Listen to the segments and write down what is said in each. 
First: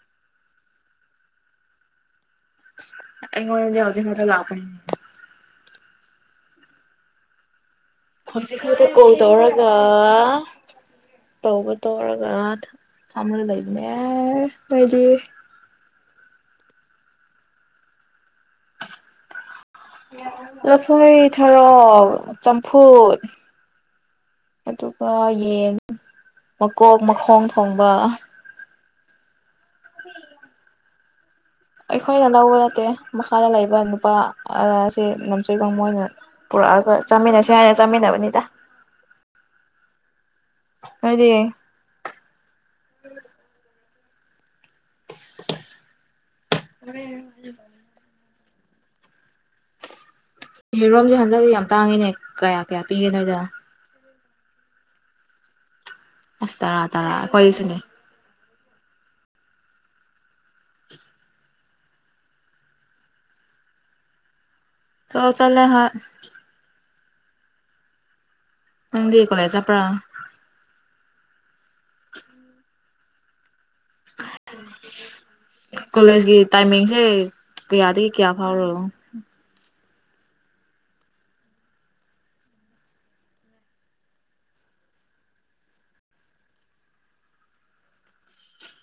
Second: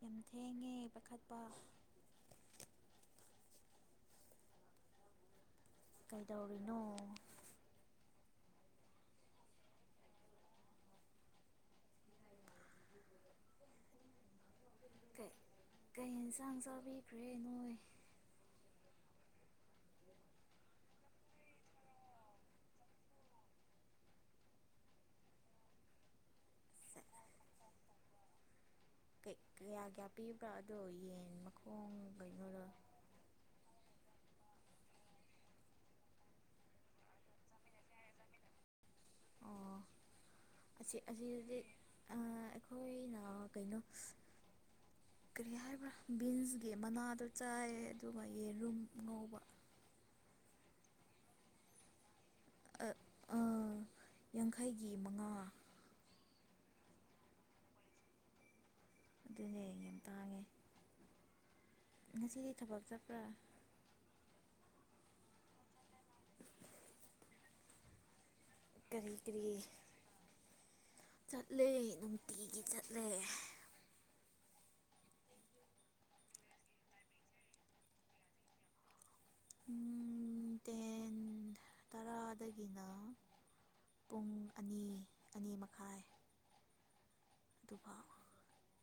ꯌꯥꯝ ꯊꯦꯡꯉꯦ ꯄꯥꯈꯠꯄ ꯑꯩꯉ ꯍꯧꯖꯤꯛ ꯃ ꯂꯥꯛꯄ ꯀꯩꯗꯧꯔꯤꯅꯣ ꯍꯧꯖꯤꯛ ꯈꯔꯗ ꯀꯣꯜ ꯇꯧꯔꯒ ꯇꯧꯕ ꯇꯧꯔꯒ ꯊꯃꯒ ꯂꯩꯕꯅꯦ ꯍꯥꯏꯗꯤ ꯀꯩ ꯀꯩ ꯏꯟꯁꯥꯡ ꯆꯥꯕꯤꯈ꯭ꯔꯦ ꯅꯣꯏ ꯂꯐꯣꯏ ꯊꯔꯣꯛ ꯆꯝꯐꯨꯠ ꯑꯗꯨꯒ ꯌꯦꯟ ꯃꯀꯣꯛ ꯃꯈꯣꯡ ꯊꯣꯡꯕ ꯀꯩ ꯀ ꯌꯥ ꯀ ꯄꯤꯗꯣꯏ ꯑꯩꯈꯣꯏꯅ ꯂꯧꯕ ꯅꯠꯇꯦ ꯃꯈꯥꯗ ꯂꯩꯕ ꯅꯨꯄꯥ ꯑꯁꯤ ꯅꯝꯆꯩꯒ ꯃꯣꯏꯅ ꯄꯨꯔꯛꯑꯒ ꯆꯥꯃꯤꯟꯅꯁꯤ ꯍꯥꯏꯅ ꯆꯥꯃꯤꯟꯅꯕꯅꯤꯗ ꯑꯣ ꯑꯁꯤ ꯅꯣꯏꯗꯤ ꯑꯁꯤꯗꯤ ꯑꯩꯈꯣꯏꯅ ꯀꯩꯅꯣ ꯀꯔꯤ ꯍꯥꯏꯕ꯭ꯔꯥ ꯕꯤꯟꯁꯒꯤ ꯃꯅꯥꯗꯣ ꯆꯥꯏꯌꯦ ꯑꯗꯨꯒ ꯌꯦꯔꯨꯝ ꯉꯧꯕ ꯌꯦ ꯔꯣꯝꯁꯦ ꯍꯟꯗꯛꯁ ꯌꯥꯝ ꯇꯥꯡꯉꯤꯅꯦ ꯀꯌꯥ ꯀꯌꯥ ꯄꯤꯒꯦꯅꫭꯏꯗ ꯌꯥꯡꯈꯩꯒꯤ ꯃꯉꯥ ꯑꯁ ꯇꯔꯥ ꯇꯔꯥ ꯀꯣꯏꯁꯨ ꯑꯗꯨꯅꯦ ꯍꯌꯦꯡ ꯌꯥꯝ ꯇꯥꯡꯉꯦ ꯉꯁꯤꯗꯤ ꯊꯕꯛ ꯆꯠꯄ꯭ꯔꯥ ꯊꯕꯛ ꯆꯠꯂꯦ ꯍꯣꯏ ꯀꯔꯤ ꯅꫭꯗꯤ ꯀꯔꯤ ꯀꯣꯂꯦꯁ ꯆꯠꯄ꯭ꯔ ꯑ ꯀꯣꯂꯦꯖꯀꯤ ꯇꯥꯏꯃꯤꯡꯁꯦ ꯀꯌꯥꯗꯒꯤ ꯀꯌꯥ ꯐꯥꯎꯔꯅꯣ ꯇꯦꯟ ꯇꯔꯥꯗꯒꯤꯅ ꯄꯨꯡ ꯑꯅꯤ ꯑꯅꯤ ꯃꯈꯥꯏ ꯑꯗꯨꯒꯗꯨꯕꯥ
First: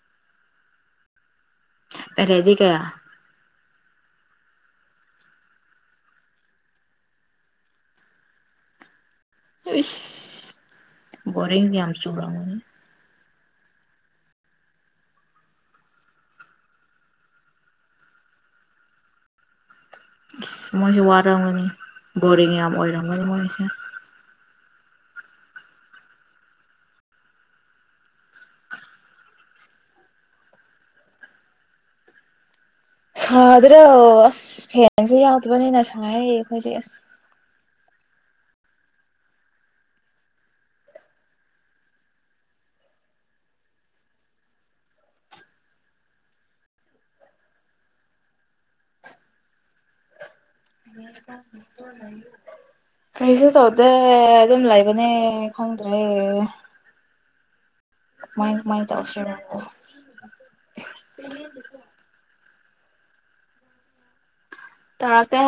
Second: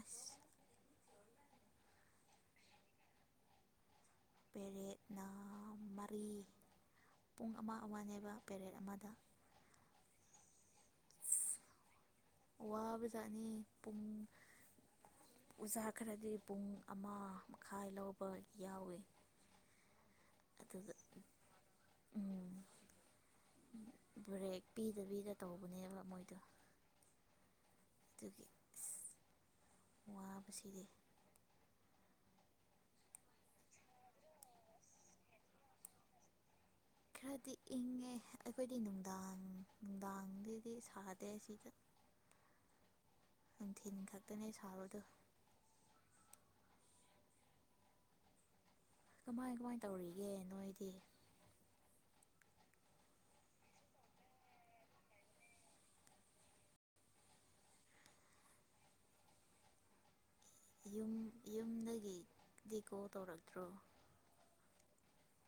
ꯑꯁ ꯄꯔꯦꯠꯗꯤ ꯀꯌꯥ ꯄꯦꯔꯦꯠꯅ ꯃꯔꯤ ꯄꯨꯡ ꯑꯃ ꯑꯃꯅꯦꯕ ꯄꯦꯔꯦꯠ ꯑꯃꯗ ꯏ ꯕꯣꯔꯤꯡ ꯌꯥꯝ ꯆꯨꯔꯣ ꯋꯥꯕꯖꯥꯅꯤ ꯄꯨꯡ ꯑꯣꯖꯥ ꯈꯔꯗꯤ ꯄꯨꯡ ꯑꯃ ꯃꯈꯥꯏ ꯂꯧꯕ ꯌꯥꯎꯋꯤ ꯏꯁ ꯑꯗꯨꯒ ꯃꯣꯏꯁꯨ ꯋꯥꯔꯝꯒꯅꯤ ꯎꯝ ꯕꯣꯔꯤꯡ ꯌꯥꯝ ꯑꯣꯏꯔꯝꯒꯅꯤ ꯃꯣꯏ ꯕ꯭ꯔꯦꯛ ꯄꯤꯗ ꯄꯤꯗ ꯇꯧꯕꯅꯦꯕ ꯃꯣꯏꯗꯣ ꯑꯗꯨꯗꯒꯤ ꯋꯥꯕꯁꯤꯗꯤ ꯁꯥꯗ꯭ꯔꯣ ꯑꯁ ꯐꯦꯡꯁꯨ ꯌꯥꯎꯗꯕꯅꯤꯅ ꯁꯥꯏꯌꯦ ꯐꯗꯤꯁ ꯈꯔꯗꯤ ꯏꯪꯉꯦ ꯑꯩꯈꯣꯏꯗꯤ ꯅꯨꯡꯗꯥꯡ ꯅꯨꯡꯗꯥꯡꯗꯗꯤ ꯁꯥꯗꯦ ꯁꯤꯗ ꯅꯨꯡꯊꯤꯜ ꯈꯛꯇꯅꯦ ꯁꯥꯕꯗꯣ ꯀꯃꯥꯏ ꯀꯃꯥꯏ ꯇꯧꯔꯤꯒꯦ ꯅꯣꯏ ꯎ ꯀꯩꯁꯨ ꯇꯧꯗꯦ ꯑꯗꯨꯝ ꯂꯩꯕꯅꯦ ꯈꯪꯗ꯭ꯔꯦ ꯃꯥꯏ ꯃꯥꯏ ꯇ ꯑꯁꯣ ꯌꯨꯝ ꯌꯨꯝꯗꯒꯤ ꯗꯤꯀꯣꯜ ꯇꯧꯔꯛꯇ꯭ꯔꯣ ꯇꯔꯛꯇꯦ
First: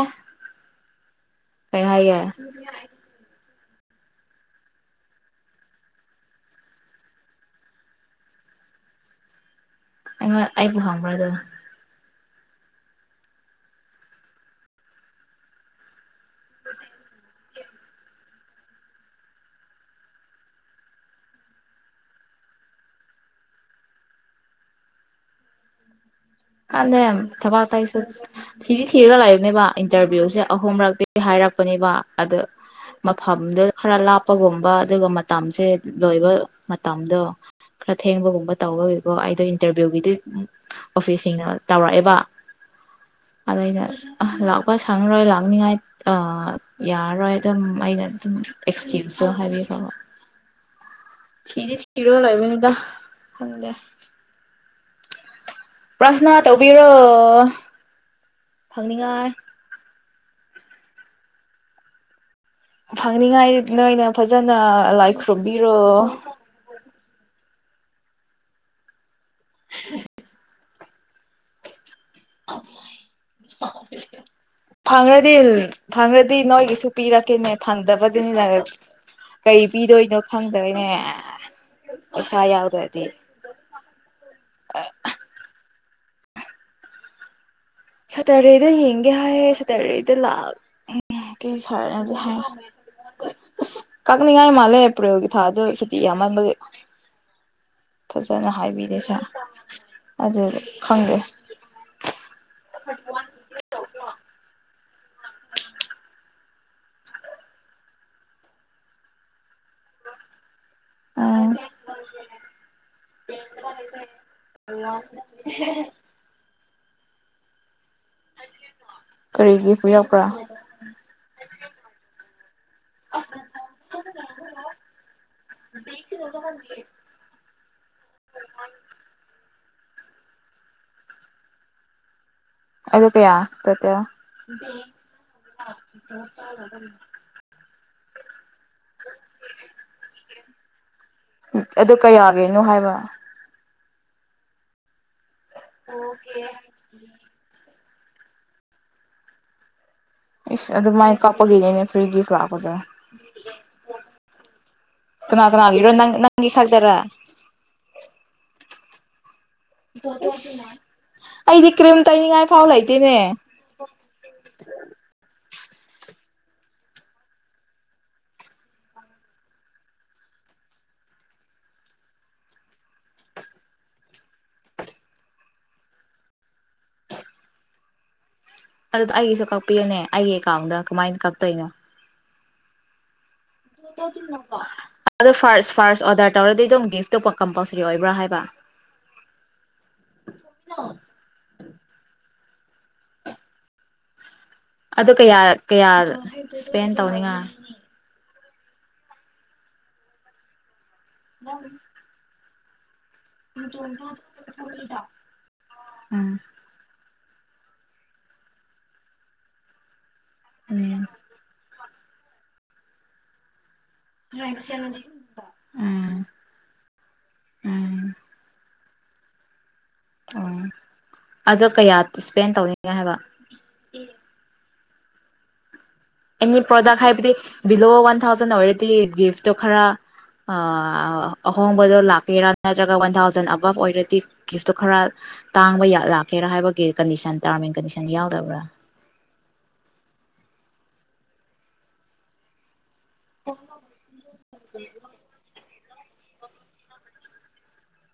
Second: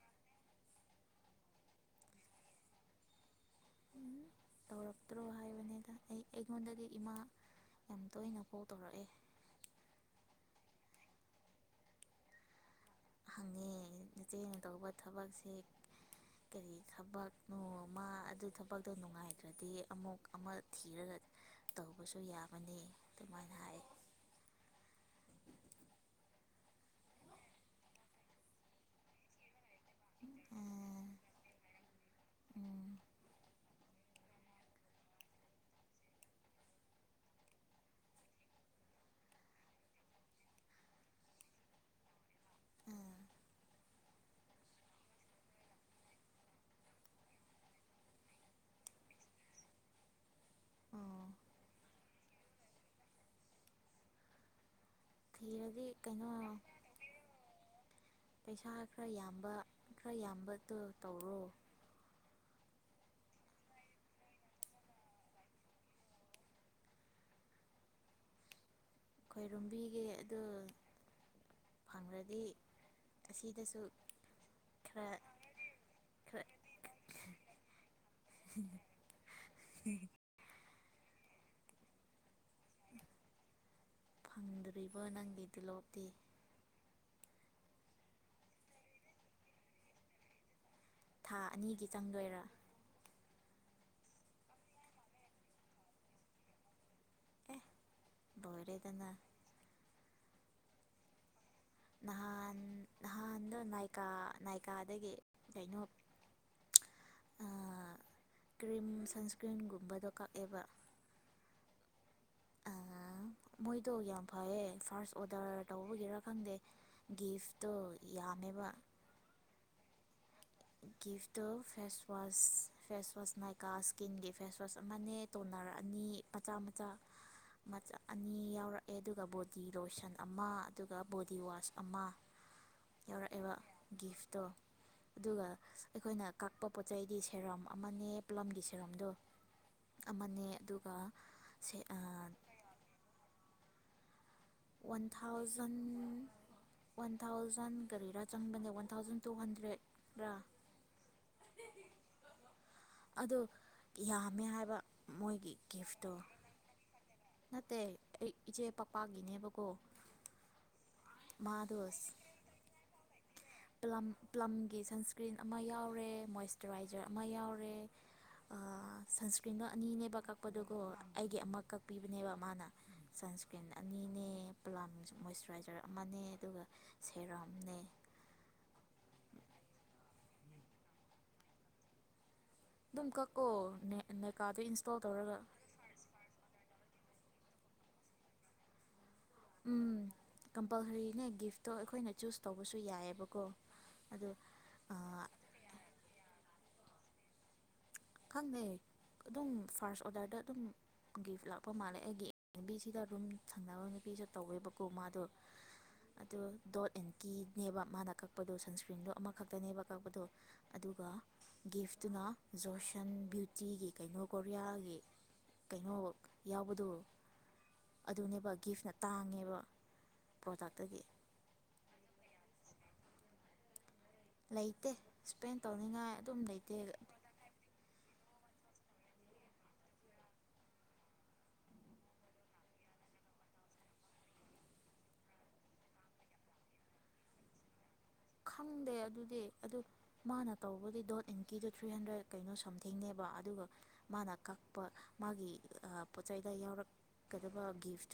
ꯀꯩꯍꯥꯏꯒꯦ ꯇꯧꯔꯛꯇ꯭ꯔꯣ ꯍꯥꯏꯕꯅꯤꯗ ꯑꯩ ꯑꯩꯉꯣꯟꯗꯒꯤ ꯏꯃꯥ ꯌꯥꯝ ꯇꯣꯏꯅ ꯀꯥꯎ ꯇꯧꯔꯛꯑꯦ ꯑ ꯑꯩꯕꯣ ꯈꯪꯕ꯭ꯔ ꯑꯗꯨ ꯍꯪꯉꯦ ꯅꯆꯦꯅ ꯇꯧꯕ ꯊꯕꯛꯁꯦ ꯀꯔꯤ ꯊꯕꯛꯅꯣꯃ ꯑꯗꯨ ꯊꯕꯛꯇꯣ ꯅꯨꯡꯉꯥꯏꯈ꯭ꯔꯗꯤ ꯑꯃꯨꯛ ꯑꯃ ꯊꯤꯔꯒ ꯇꯧꯕꯁꯨ ꯌꯥꯕꯅꯤ ꯑꯗꯨꯃꯥꯏꯅ ꯍꯥꯏ ꯀꯅ ꯊꯕꯥꯛ ꯇ ꯊꯤꯗꯤ ꯊꯤꯔꯒ ꯂꯥꯛꯏꯕꯅꯦꯕ ꯏꯟꯇꯔꯚꯤꯌꯨꯁꯦ ꯑꯍꯨꯝꯔꯛꯇꯤ ꯍꯥꯏꯔꯛꯄꯅꯦꯕ ꯑꯗ ꯃꯐꯝꯗ ꯈꯔ ꯂꯥꯞꯄꯒꯨꯝꯕ ꯑꯗꯨꯒ ꯃꯇꯝꯁꯦ ꯂꯣꯏꯕ ꯃꯇꯝꯗꯣ ꯈꯔ ꯊꯦꯡꯕꯒꯨꯝꯕ ꯇꯧꯕꯒꯤꯀꯣ ꯑꯩꯗꯣ ꯏꯟꯇꯔꯚꯤꯌꯨꯒꯤꯗꯤ ꯑꯣꯐꯤꯁ ꯊꯦꯡꯅꯕ ꯇꯧꯔꯛꯑꯦꯕ ꯑꯗ ꯑꯩꯅ ꯂꯥꯛꯄ ꯁꯪꯉꯔꯣꯏ ꯂꯥꯛꯅꯤꯉꯥꯏ ꯌꯥꯔꯔꯣꯏ ꯑꯗꯨꯝ ꯑꯩꯅ ꯑꯗꯨꯝ ꯑꯦꯛꯁꯀ꯭ꯌꯨꯁꯇꯣ ꯍꯥꯏꯕꯤꯌ ꯊꯤꯗꯤ ꯊꯤꯔꯥꯕꯅꯤꯗ ꯐꯪꯗꯦ ꯊꯤꯔꯗꯤ ꯀꯩꯅꯣ ꯄꯔ꯭ꯊꯅꯥ ꯇꯧꯕꯤꯔꯣ ꯄꯩꯁꯥ ꯈꯔ ꯐꯪꯅꯤꯡꯉꯥꯏ ꯌꯥꯝꯕ ꯈꯔ ꯌꯥꯝꯕꯗꯣ ꯇꯧꯔꯣ ꯐꯪꯅꯤꯡꯉꯥꯏ ꯅꯣꯏꯅ ꯐꯖꯅ ꯂꯥꯏ ꯈꯨ꯭ꯔꯨꯝꯕꯤꯔꯣ ꯈꯣꯏꯔꯝꯕꯤꯒꯦ ꯑꯗꫭ꯫ ꯑꯁꯤꯗꯁꯨ ꯈꯔ ꯐꯪꯔꯗꯤ ꯐꯪꯔꯗꯤ ꯈꯔ ꯅꯣꯏꯒꯤꯁꯨ ꯄꯤꯔꯛꯀꯦꯅꯦ ꯐꯪꯗꯕꯗꯨꯅꯤ ꯀꯩ ꯄꯤꯗꯣꯏꯅꯣ ꯈꯪꯗꯔꯦ꯫ [unintelligible] ꯄꯩꯁꯥ ꯌꯥꯎꯗ꯭ꯔꯗꯤ꯫ ꯐꯪꯗ꯭ꯔꯤꯕ ꯅꯪꯒꯤ ꯇꯨꯂꯣꯞ꯫ ꯇꯤ꯫ ꯁꯦꯇꫪꯗꯦꯗ ꯌꯦꯡꯒꯦ ꯍꯥꯏꯌꯦ ꯁꯦꯇꫪꯗꯦꯗ ꯂꯥꯛꯑꯒ꯫ ꯎꯝ ꯊꯥ ꯀꯩ [unintelligible] ꯑꯅꯤꯒꯤ ꯍꯥꯏ ꯆꯪꯗꯣꯏꯔꯥ ꯑꯁ ꯀꯛꯅꯤꯡꯉꯥꯏ ꯃꯥꯜꯂꯦ ꯑꯦꯄ꯭ꯔꯤꯜꯒꯤ ꯊꯥꯁꯨ ꯁꯨꯇꯤ ꯌꯥꯃꯟꯕꯒꯤ꯫ ꯑꯦ ꯐꯖꯅ ꯍꯥꯏꯕꯤꯗꯦ ꯂꯣꯏꯔꯦꯗꯅ ꯁꯥ꯫ ꯑꯗꯨꯖꯨ ꯈꯪꯗꯦ꯫ ꯅꯍꯥꯟ ꯅꯍꯥꯟꯗ ꯅꯥꯏꯀꯥ ꯅꯥꯏꯛ꯫ ꯀꯥꯗꯒꯤ꯫ ꯀꯩꯅꯣꯛ ꯀ꯭ꯔꯤꯝ ꯁꯟꯁꯀ꯭ꯔꯤꯟꯒꯨꯝꯕꯗꯣ ꯑ ꯑ ꯃꯣꯏꯗꯣ ꯌꯥꯝ ꯐꯩꯌꯦ ꯐꯥꯔꯁ ꯑꯣꯗꯔ ꯇꯧꯕꯒꯤꯔꯥ ꯈꯪꯗꯦ ꯒꯤꯐ ꯇꯣ ꯌꯥꯝꯃꯦꯕ ꯀ ꯒꯤꯐꯇꯨ face wash face wash Nykaa ꯏꯁꯀꯤꯟꯒꯤ ꯐꯦꯁ ꯋꯥꯁ ꯑꯃꯅꯦ ꯇꯣꯅꯔ ꯑꯅꯤ ꯃꯆꯥ ꯃꯆꯥ ꯑꯅꯤ ꯌꯥꯎꯔꯛꯑꯦ ꯑꯗꯨꯒ ꯗꯤꯔꯣꯁꯟ ꯑꯃ ꯑꯗꯨꯒ ꯕꯣꯗꯤ ꯋꯥꯁ ꯑꯃ ꯑꯗꯨꯗꯨ ꯀꯌꯥ ꯌꯥꯎꯔꯛꯑꯦꯕ ꯇꯣꯇꯥꯜ ꯒꯤꯐꯇꯣ ꯑꯗꯨꯒ ꯑꯩꯈꯣꯏꯅ ꯀꯛꯄ ꯄꯣꯠ ꯆꯩꯗꯤ ꯁꯦꯔꯥꯝ ꯑꯃꯅꯦ ꯄꯂꯝꯒꯤꯁ ꯍꯔꯣꯝꯗꯣ ꯑꯃꯅꯦ ꯑꯗꯨꯒ ꯑꯗꯨ ꯀꯌꯥꯒꯤꯅꯣ ꯍꯥꯏꯕ ꯑꯣ ꯊꯥꯎꯖꯟ ꯋꯥꯟ ꯊꯥꯎꯖꯟ ꯀꯔꯤꯔꯥ ꯆꯪꯕꯅꯦ ꯋꯥꯟ ꯊꯥꯎꯖꯟ ꯇꯨ ꯍꯟꯗ꯭ꯔꯦꯠ ꯏꯁ ꯑꯗꯨꯃꯥꯏꯅ ꯀꯥꯞꯄꯒꯤꯅꯦ ꯐꯔꯤ ꯒꯤꯐ ꯂꯥꯛꯄꯗ ꯑꯗꯣ ꯌꯥꯝꯃꯦ ꯍꯥꯏꯕ ꯀꯅꯥ ꯃꯣꯏꯒꯤ ꯀꯅꯥꯒꯤꯔꯣ ꯅꯪ ꯒꯤꯐꯇꯣ ꯅꯪꯒꯤ ꯈꯛꯇꯔ ꯅꯠꯇꯦ ꯑꯩ ꯏꯆꯦ ꯄꯄꯥꯒꯤꯅꯦꯕ ꯑꯩꯗꯤ ꯀ꯭ꯔꯤꯝ ꯇꯩꯅꯤꯡꯉꯥꯏ ꯐꯥꯎ ꯂꯩꯇꯦꯅꯦ ꯄꯂꯝ ꯄꯂꯝꯒꯤ ꯁꯟꯁꯀ꯭ꯔꯤꯟ ꯑꯃ ꯌꯥꯎꯔꯦ ꯃꯣꯏꯆꯨꯔꯥꯏꯖꯔ ꯑꯃ ꯌꯥꯎꯔꯦ ꯁꯟꯁꯀ꯭ꯔꯤꯟꯗꯣ ꯑꯅꯤꯅꯦꯕ ꯀꯛꯄꯗꯨꯒꯣ ꯑꯩꯒꯤ ꯑꯃ ꯀꯛꯄꯤꯕꯅꯦꯕ ꯃꯥꯅ ꯁꯟꯁꯀ꯭ꯔꯤꯟ ꯑꯅꯤꯅꯦ ꯄꯂꯝꯥꯟ ꯃꯣꯏꯆꯨꯔꯥꯏꯖꯔ ꯑꯃꯅꯦ ꯑꯗꯨꯒ ꯁꯦꯔꯝꯅꯦ ꯑꯗꯨꯗ ꯑꯩꯒꯤꯁꯨ ꯀꯛꯄꯤꯌꯨꯅꯦ ꯑꯩꯒꯤ ꯑꯦꯀꯥꯎꯗ ꯀꯃꯥꯏꯅ ꯀꯛꯇꯣꯏꯅꯣ ꯅꯪ ꯀꯛ ꯐꯁ ꯐꯥꯁ ꯑꯣꯗꯔ ꯇꯔꯗ ꯒꯤꯐ ꯑꯇꯣꯞꯄ ꯀꯝꯄꯜꯁꯔꯤ ꯑꯣꯏꯕ꯭ꯔꯥ ꯍꯥꯏꯕ ꯎꯝ ꯀꯝꯄꯜꯁꯔꯤꯅꯦ ꯒꯤꯐꯇꯣ ꯑꯩꯈꯣꯏꯅ ꯆꯨꯁ ꯇꯧꯕꯁꯨ ꯌꯥꯏꯑꯕꯀꯣ ꯑ ꯑꯗꯨ ꯀꯌꯥ ꯀꯌꯥ ꯏꯁꯄꯦꯟ ꯇꯧꯅꯤꯉꯥꯏ ꯈꯪꯗꯩ ꯑꯗꯨꯝ ꯐꯥꯔꯁ ꯑꯣꯗꯔꯗ ꯑꯗꯨꯝ ꯒꯤꯐ ꯂꯥꯛꯄ ꯃꯥꯂꯦꯒꯤ ꯕꯤꯖ ꯁꯤꯗ ꯑꯗꯨꯨꯝ ꯁꯪꯅꯕ ꯅꯨꯄꯤꯁꯨ ꯇꯧꯋꯦꯕꯀꯣ ꯃꯥꯗꯣ ꯑꯗꯨ ꯎꯝ ꯗꯣꯠ ꯏꯟ ꯀꯤꯅꯦꯕ ꯃꯥꯅ ꯀꯛꯄꯗꯣ ꯁꯟꯁꯀ꯭ꯔꯤꯟꯗꯣ ꯑꯃꯈꯛꯇꯅꯦꯕ ꯀꯛꯄꯗꯣ ꯎꯝ ꯑꯗꯨꯒ ꯒꯤꯐ ꯏꯗꯨꯅꯥ ꯖꯣꯁ ꯕꯌꯨꯇꯤꯒꯤ ꯀꯩꯅꯣ ꯀꯣꯔꯤꯌꯥꯒꯤ ꯀꯩꯅꯣ ꯎꯝ ꯌꯥꯎꯕꯗꯨ ꯎꯝ ꯑꯗꯨꯅꯦꯕ ꯒꯤꯐ ꯅ ꯇꯥꯡꯉꯦꯕ ꯑꯣ ꯄ꯭ꯔꯣꯗꯛꯇꯒꯤ ꯑꯗꯣ ꯀꯌꯥ ꯏꯁꯄꯦꯟ ꯇꯧꯅꯤꯡꯉꯥꯏ ꯍꯥꯏꯕ ꯂꯩꯇꯦ ꯁ꯭ꯄꯦꯟ ꯇꯧ ꯑꯦꯅꯤ ꯄ꯭ꯔꯣꯗꯛ ꯍꯥꯏꯕꯗꯤ ꯕꯤꯂꯣ ꯋꯥ ꯋꯥ ꯊꯥꯎꯖꯟ ꯑꯣꯏꯔꯗꯤ ꯒꯤꯐꯇꯣ ꯈꯔ ꯑꯍꯣꯡꯕꯗꯣ ꯂꯥꯛꯀꯦꯔꯥ ꯅꯠꯇ꯭ꯔꯒ ꯋꯥꯟ ꯊꯥꯎꯖꯟ ꯑꯣꯏꯔꯗꯤ ꯒꯤꯐꯇꯣ ꯈꯔ ꯇꯥꯡꯕ ꯂꯥꯛꯀꯦꯔꯥ ꯍꯥꯏꯕꯒꯤ ꯀꯟꯗꯤꯁꯟ ꯇꯔꯥꯝ ꯀꯁ ꯈꯪꯗꯦ ꯑꯗꯨꯗꯤ ꯑꯗꯨ ꯃꯥꯅ ꯇꯧꯕꯗꯤ ꯗꯣ ꯏꯟꯀꯤꯗꯣ ꯊ꯭ꯔꯤ ꯍꯟꯗ꯭ꯔꯦꯠ ꯀꯩꯅꯣ ꯁꯝ ꯊꯦꯡꯅꯦꯕ ꯑꯗꯨꯒ ꯃꯥꯅ ꯀꯛꯄ ꯃꯥꯒꯤ ꯄꯣꯠ ꯆꯩꯗ ꯌꯥꯎꯔꯛꯀꯗꯕ ꯒꯤꯐ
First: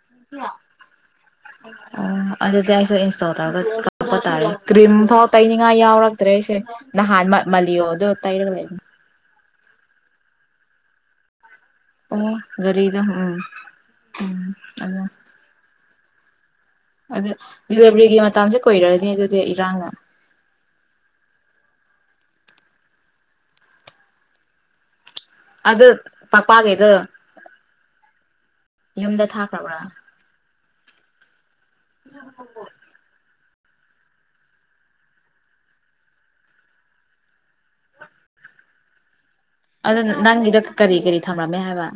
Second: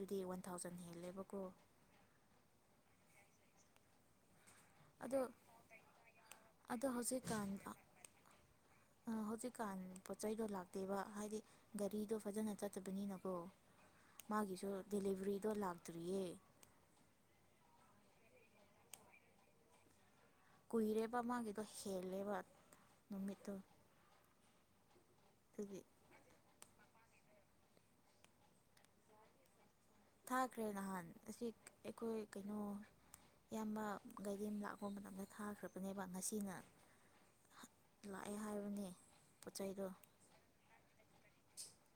ꯑꯣ ꯑꯗꯨꯗ ꯑꯩꯁꯨ ꯆꯥꯎ ꯇꯥꯔꯒ ꯀꯥꯛꯄ ꯇꯥꯔꯦ꯫ ꯀ꯭ꯔꯤꯝ ꯑꯗꯣ ꯐꯥꯎ ꯇꯩꯅꯤꯡꯉꯥꯏ ꯌꯥꯎꯔꯛꯇ꯭ꯔꯦ ꯑꯩꯁꯦ ꯑꯗꯣ ꯅꯍꯥꯟ ꯍꯧꯖꯤꯛꯀꯥꯟ ꯃꯜꯂꯤꯌꯣ ꯑꯗꯨ ꯇꯩꯔꯒꯥ ꯂꯩꯕꯅꯤ꯫ ꯍꯧꯖꯤꯛꯀꯥꯟ ꯄꯣꯠ ꯆꯩꯗꯣ ꯂꯥꯛꯇꯦꯕ ꯍꯥꯏꯗꯤ ꯒꯥꯔꯤꯗꯣ ꯑꯣ ꯐꯖꯅ ꯒꯥꯔꯤꯗꯣ ꯆꯠꯇꯕꯅꯤꯅꯀꯣ ꯎꯝ ꯎꯝ ꯃꯥꯒꯤꯁꯨ ꯑꯗꯨ ꯗꯦꯂꯤꯕꯔꯤꯗꯣ ꯂꯥꯛ ꯇꯔꯤꯌꯦ ꯑꯗꯨ ꯗꯤꯂꯤꯚꯔꯤꯒꯤ ꯃꯇꯥꯡꯁꯦ ꯀꯨꯏꯔꯅꯤ ꯑꯗꯨꯗꯤ ꯏꯔꯥꯡꯅ꯫ ꯀꯨꯏꯔꯦꯕ ꯃꯥꯒꯤꯗꯣ ꯍꯦꯜꯂꯦꯕ ꯅꯨꯃꯤꯠꯇꯨ ꯫ ꯑꯗ ꯄꯥꯒꯦꯗꯣ ꯌꯨꯝꯗ ꯊꯥꯈ꯭ꯔꯕ꯭ꯔꯥ? ꯊꯈꯔ꯭ꯦ ꯅꯍꯥꯟ ꯑꯁꯤ ꯑꯩꯈꯣꯏ ꯀꯩꯅꯣ ꯏꯌꯥꯝꯕ ꯒꯥꯔꯤ ꯑꯃ ꯂꯥꯛꯄ ꯃꯇꯝꯅꯗ ꯊꯥꯈ꯭ꯔꯕꯅꯦꯕ ꯉꯁꯤꯅ ꯂꯥꯛꯑꯦ ꯍꯥꯏꯕꯅꯦ꯫ ꯄꯣꯠ ꯆꯩꯗꯣ ꯑꯗꯨ ꯅꯪꯒꯤꯗꯣ ꯀꯔꯤ - ꯀꯔꯤ ꯊꯝꯂꯝꯃꯦ ꯍꯥꯏꯕ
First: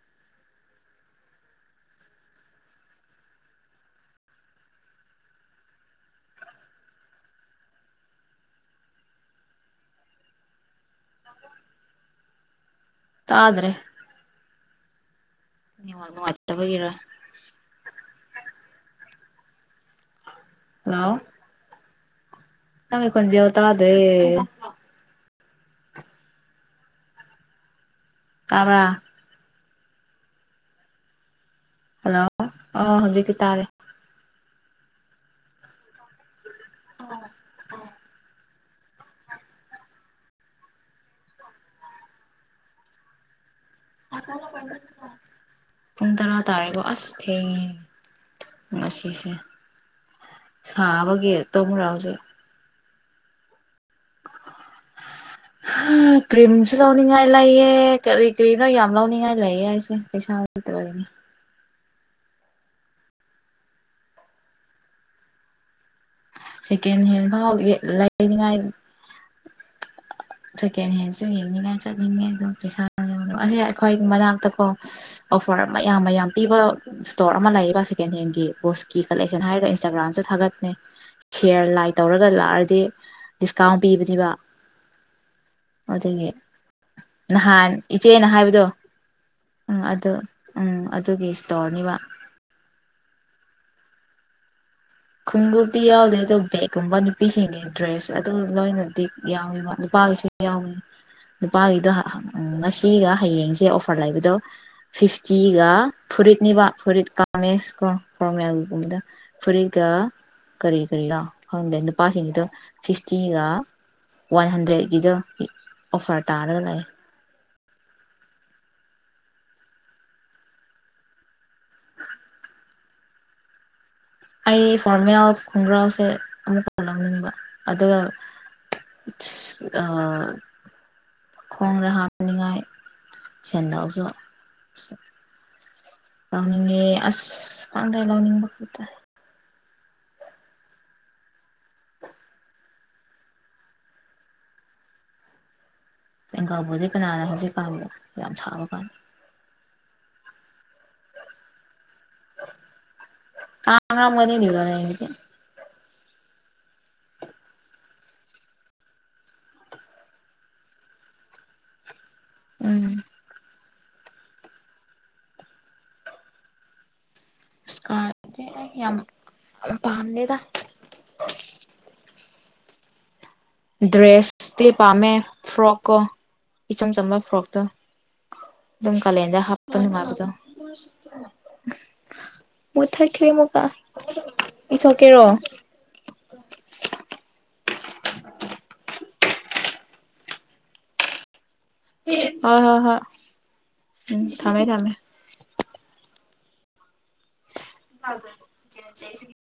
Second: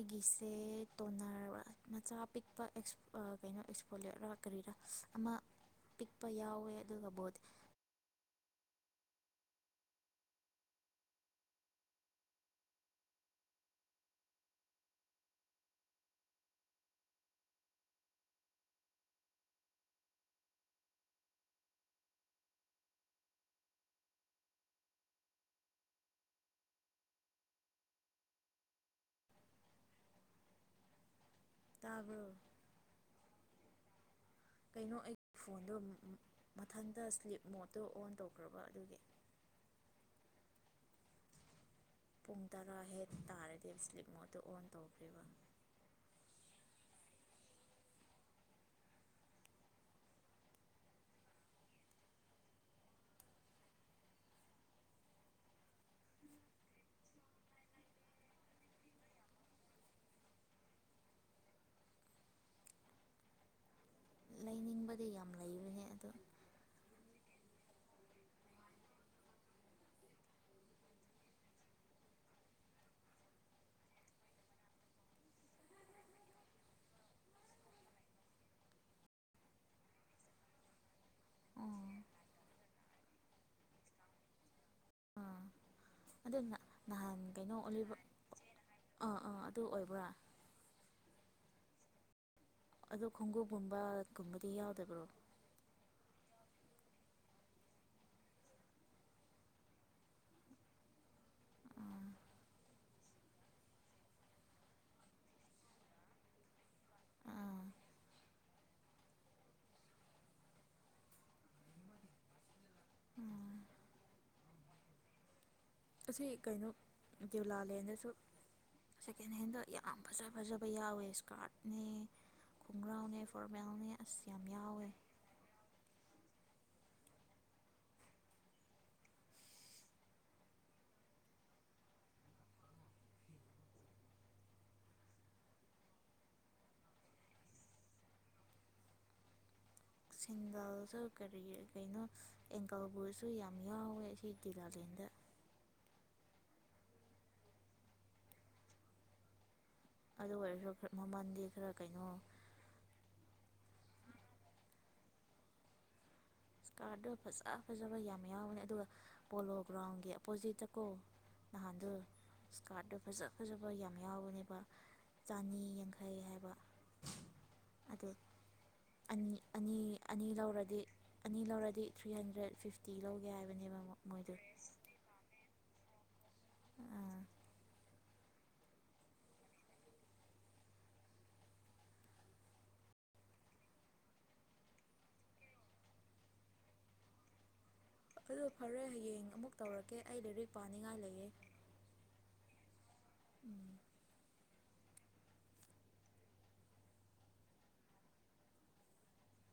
ꯑꯩꯒꯤꯁꯦ ꯇꯣꯟꯅꯔ ꯃꯆꯥ ꯄꯤꯛꯄ ꯀꯩꯅꯣ ꯑꯦꯛꯁꯄꯣꯂꯤꯌꯔ ꯀꯔꯤꯔꯥ ꯑꯃ ꯄꯤꯛꯄ ꯌꯥꯎꯋꯦ ꯑꯗꯨꯒ ꯕꯣꯗꯤ ꯇꯥꯗꯔ꯭ꯦ ꯫ ꯅꯦꯠꯋꯥꯛ ꯅꯨꯪꯉꯥꯏꯇꯥꯕꯥꯒꯤꯔ? ꯍꯂꯣ! ꯅꯪꯒꯤ ꯈꯣꯟꯖꯦꯜꯗꯣ ꯇꯗꯦ꯫ ꯇꯥꯕꯔꯥ? ꯍꯜꯂꯣ ꯇꯥꯕ꯭ꯔꯣ ꯑ ꯍꯧꯖꯤ ꯇꯥꯥꯔꯦ꯫ ꯀꯩꯅꯣ ꯑꯩꯒꯤ ꯐꯣꯟꯗꯣ ꯑꯃꯨꯛ ꯃꯊꯟꯇ ꯏꯁ꯭ꯂꯤꯞ ꯃꯣꯠꯇꯣ ꯑꯣꯟ ꯇꯧꯈ꯭ꯔꯕ [inaudible] ꯄꯨꯡ ꯇꯔꯥ ꯍꯦꯟꯅ ꯇꯥꯔꯦ꯫ ꯄꯨꯡ ꯇꯔꯥ ꯇꯥꯔꯦꯕ ꯑꯁ ꯊꯦꯡꯉꯦ ꯉꯁꯤꯁꯦ ꯁꯥꯕꯒꯤ ꯇꯨꯝꯕ꯭ꯔꯥ ꯍꯧꯖꯤꯛ ꯀ꯭ꯔꯤꯝꯁꯨ ꯂꯧꯅꯤꯡꯉꯥꯏ ꯂꯩꯑ ꯀꯔꯤ- ꯀ꯭ꯔꯤꯝꯅꯣ ꯌꯥꯝ ꯂꯧꯅꯤꯡꯉꯥꯏ ꯂꯩꯌꯦ ꯑꯩꯁꯦ ꯄꯩꯁꯥ ꯂꯩꯇꯕꯒꯤꯅꯤ꯫ ꯂꯩꯅꯤꯡꯕꯗꯤ ꯌꯥꯝ ꯂꯩꯕꯅꯦ ꯑꯗꯣ ꯁꯦꯀꯦꯟ ꯍꯦꯟ ꯐꯥꯎ ꯂꯩꯅꯤꯉꯥꯏ ꯁꯦꯀꯦꯟ ꯍꯦꯟꯁꯨ ꯌꯦꯡꯅꯤꯡꯉꯥꯏ ꯆꯠꯅꯤꯡꯉꯦ ꯑꯗꯨꯝ ꯄꯩꯁꯥ ꯑꯁ ꯑꯩꯈꯣꯏ ꯃꯅꯥꯛꯇꯀꯣ ꯑꯣꯐꯔ ꯃꯌꯥꯝ- ꯃꯌꯥꯝ ꯄꯤꯕ ꯏꯁꯇꯣꯔ ꯑꯃ ꯂꯩꯌꯦꯕ ꯁꯦꯀꯦꯟ ꯍꯦꯟꯒꯤ ꯕꯣꯁꯀꯤ ꯀꯂꯦꯛꯁꯟ ꯍꯥꯏꯔꯒ ꯏꯟꯁꯇꯥꯒ꯭ꯔꯥꯝꯁꯨ ꯊꯥꯒꯠꯅꯦ ꯁꯤꯌꯔ ꯑꯣ ꯂꯥꯏ ꯇꯧꯔꯒ ꯂꯥꯛꯑꯔꯗꯤ ꯗꯤꯁꯀꯥꯎꯟ ꯄꯤꯕꯅꯦꯕ꯫ ꯑꯥ ꯑꯗꯨꯗꯒꯤ ꯑꯗꯨ ꯀꯩꯅꯣ ꯅꯍꯥꯟ ꯑꯣꯂꯤꯕ ꯏꯆꯦꯅ ꯍꯥꯏꯕꯗꯣ ꯑꯥ ꯑꯥ ꯎꯝ ꯑꯣꯏꯕ꯭ꯔꯥ ꯑꯗꯨ ꯎꯝ ꯑꯗꯨꯒꯤ ꯇꯣꯔꯅꯤꯕ꯫ ꯑꯗꯣ ꯈꯣꯡꯎꯞꯒꯨꯝꯕꯒꯨꯝꯕꯗꯤ ꯌꯥꯎꯗꯕ꯭ꯔꯣ? ꯈꯣꯡꯎꯞꯇꯤ ꯌꯥꯎꯗꯦ ꯑꯗꯣ ꯕꯦꯒꯀꯨꯝꯕ ꯅꯨꯄꯤꯁꯤꯡꯒꯤ ꯗ꯭ꯔꯦꯁ ꯑꯗꯨ ꯂꯣꯏꯅꯗꯤ ꯌꯥꯎꯏꯕ ꯅꯨꯄꯥꯒꯤꯁꯨ ꯌꯥꯎꯏ ꯅꯨꯄꯥꯒꯤꯗꯣ ꯉꯁꯤꯒ ꯍꯌꯦꯡꯁꯦ ꯑꯣꯐꯔ ꯂꯩꯕꯗꯣ ꯐꯤꯐꯇꯤꯒ ꯐꯨꯔꯤꯠꯅꯦꯕ ꯐꯨꯔꯤꯠ ꯑꯥ ꯀꯥꯃꯦꯁ ꯀꯣ ꯀꯣꯔꯣꯃꯦꯜꯒꯨꯝꯕꯗ ꯐꯨꯔꯤꯠ ꯒꯥ ꯀꯔꯤ- ꯀꯔꯤꯂ ꯈꯪꯗꯦ ꯅꯨꯄꯥ ꯁꯤꯡꯗꯨ ꯐꯤꯐꯇꯤꯒ ꯋꯥꯟ ꯍꯟꯗ꯭ꯔꯦꯠꯀꯤꯗ ꯑꯣꯐꯔ ꯇꯥꯔꯒ ꯂꯩ ꯗ꯭ꯌꯨꯂꯥꯂꯦꯟꯗꯁꯨ ꯁꯦꯀꯦꯟ ꯍꯦꯟꯗ ꯌꯥꯝ ꯐꯖ ꯐꯖꯕ ꯌꯥꯎꯋꯦ [unintelligible] ꯈꯣꯡꯒ꯭ꯔꯥꯎꯅꯦ ꯐꯣꯔꯃꯦꯜꯅꯦ ꯑꯁ ꯌꯥꯝ ꯑꯩ ꯌꯥꯎꯋꯦ ꯐꯣꯔꯃꯦꯜ ꯈꯣꯡꯒ꯭ꯔꯥꯎꯁꯦ ꯑꯃꯨꯛꯀꯥ ꯂꯧꯅꯤꯡꯕ ꯑꯗꯨꯒ ꯑ ꯈꯣꯡꯗ ꯍꯥꯞꯅꯤꯡꯉꯥꯏ ꯁꯦꯟꯗꯜꯁꯨ ꯂꯧꯅꯤꯡꯑꯦ ꯑꯁ ꯈꯪꯗꯦ ꯂꯧꯕꯅꯤꯡꯕꯈꯛꯇ ꯁꯦꯗꯜꯁꯨ ꯀꯔꯤꯒꯤ ꯀꯩꯅꯣ ꯑꯦꯡꯀꯜꯕꯨꯠꯁꯨ ꯌꯥꯝ ꯌꯥꯎꯋꯦ ꯑꯁꯤꯒꯤ ꯗ꯭ꯌꯨꯂꯥꯂꯦꯟꯗ ꯑꯦꯡꯀꯜꯕꯨꯠꯇꯤ ꯀꯅꯥꯅ ꯍꯧꯖꯤꯛꯀꯥꯟꯕꯨ ꯌꯥꯝ ꯁꯥꯕ ꯀꯥꯟ ꯑꯗꯨ ꯑꯣꯏꯔꯁꯨ ꯈꯔ ꯃꯃꯟꯗꯤ ꯈꯔ ꯀꯩꯅꯣ ꯀꯥ ꯉꯝꯃꯣꯏꯗ ꯗ꯭ꯌꯨꯂꯥꯂꯦꯟꯒꯤꯗꯤ ꯁꯀ꯭ꯔꯠꯗꯣ ꯐꯖ ꯐꯖꯕ ꯌꯥꯝ ꯌꯥꯎꯕꯅꯤ ꯑꯗꯨꯒ ꯄꯣꯂꯣ ꯒ꯭ꯔꯥꯎꯟꯒꯤ ꯑꯣꯄꯣꯖꯤꯠꯇꯀꯣ ꯅꯍꯥꯟꯗꯣ ꯁꯀ꯭ꯔꯠ ꯎꯝ ꯇꯣ ꯐꯖ ꯐꯖꯕ ꯃꯣꯏ ꯌꯥꯝ ꯌꯥꯎꯕꯅꯦꯕ ꯆꯥꯅꯤ ꯌꯥꯡꯈꯩ ꯍꯥꯏꯕ ꯑꯗꯨ ꯁꯀ꯭ꯔꯠꯇꯤ ꯑꯩ ꯌꯥꯝ ꯑꯅꯤ ꯑꯅꯤ ꯑꯅꯤ ꯄꯥꯝꯗꯦꯗꯥ ꯂꯧꯔꯗꯤ ꯑꯅꯤ ꯂꯧꯔꯗꯤ ꯊ꯭ꯔꯤ ꯍꯟꯗ꯭ꯔꯦꯠ ꯐꯤꯐꯇꯤ ꯂꯧ ꯗ꯭ꯔꯦꯁꯇꯤ ꯄꯥꯝꯃꯦ ꯐ꯭ꯔꯣꯛ ꯀꯣ ꯏꯆꯝ ꯆꯝꯕ ꯑꯥ ꯐ꯭ꯔꯣꯛꯇꯣ ꯑꯗꯨꯝ ꯀꯥꯂꯦꯟꯗ ꯍꯥꯞꯄ ꯅꯨꯡꯉꯥꯏꯕꯗꯣ ꯎꯝ ꯃꯨꯊꯠꯈ꯭ꯔꯦ ꯑꯃꯨꯛꯀ ꯏꯊꯣꯛꯀꯦꯔꯣ ꯑꯗꯣ ꯐꯔꯦ ꯍꯌꯦꯡ ꯑꯃꯨꯛ ꯇꯧꯔꯛꯀꯦ ꯑꯩ ꯂꯥꯏꯔꯤꯛ ꯄꯥꯅꯤꯡꯉꯥꯏ ꯂꯩꯌꯦ ꯍꯣꯏ ꯍꯣꯏ ꯍꯣꯏ ꯎꯝ ꯊꯝꯃꯦ ꯊꯝꯃꯦ [unintelligible]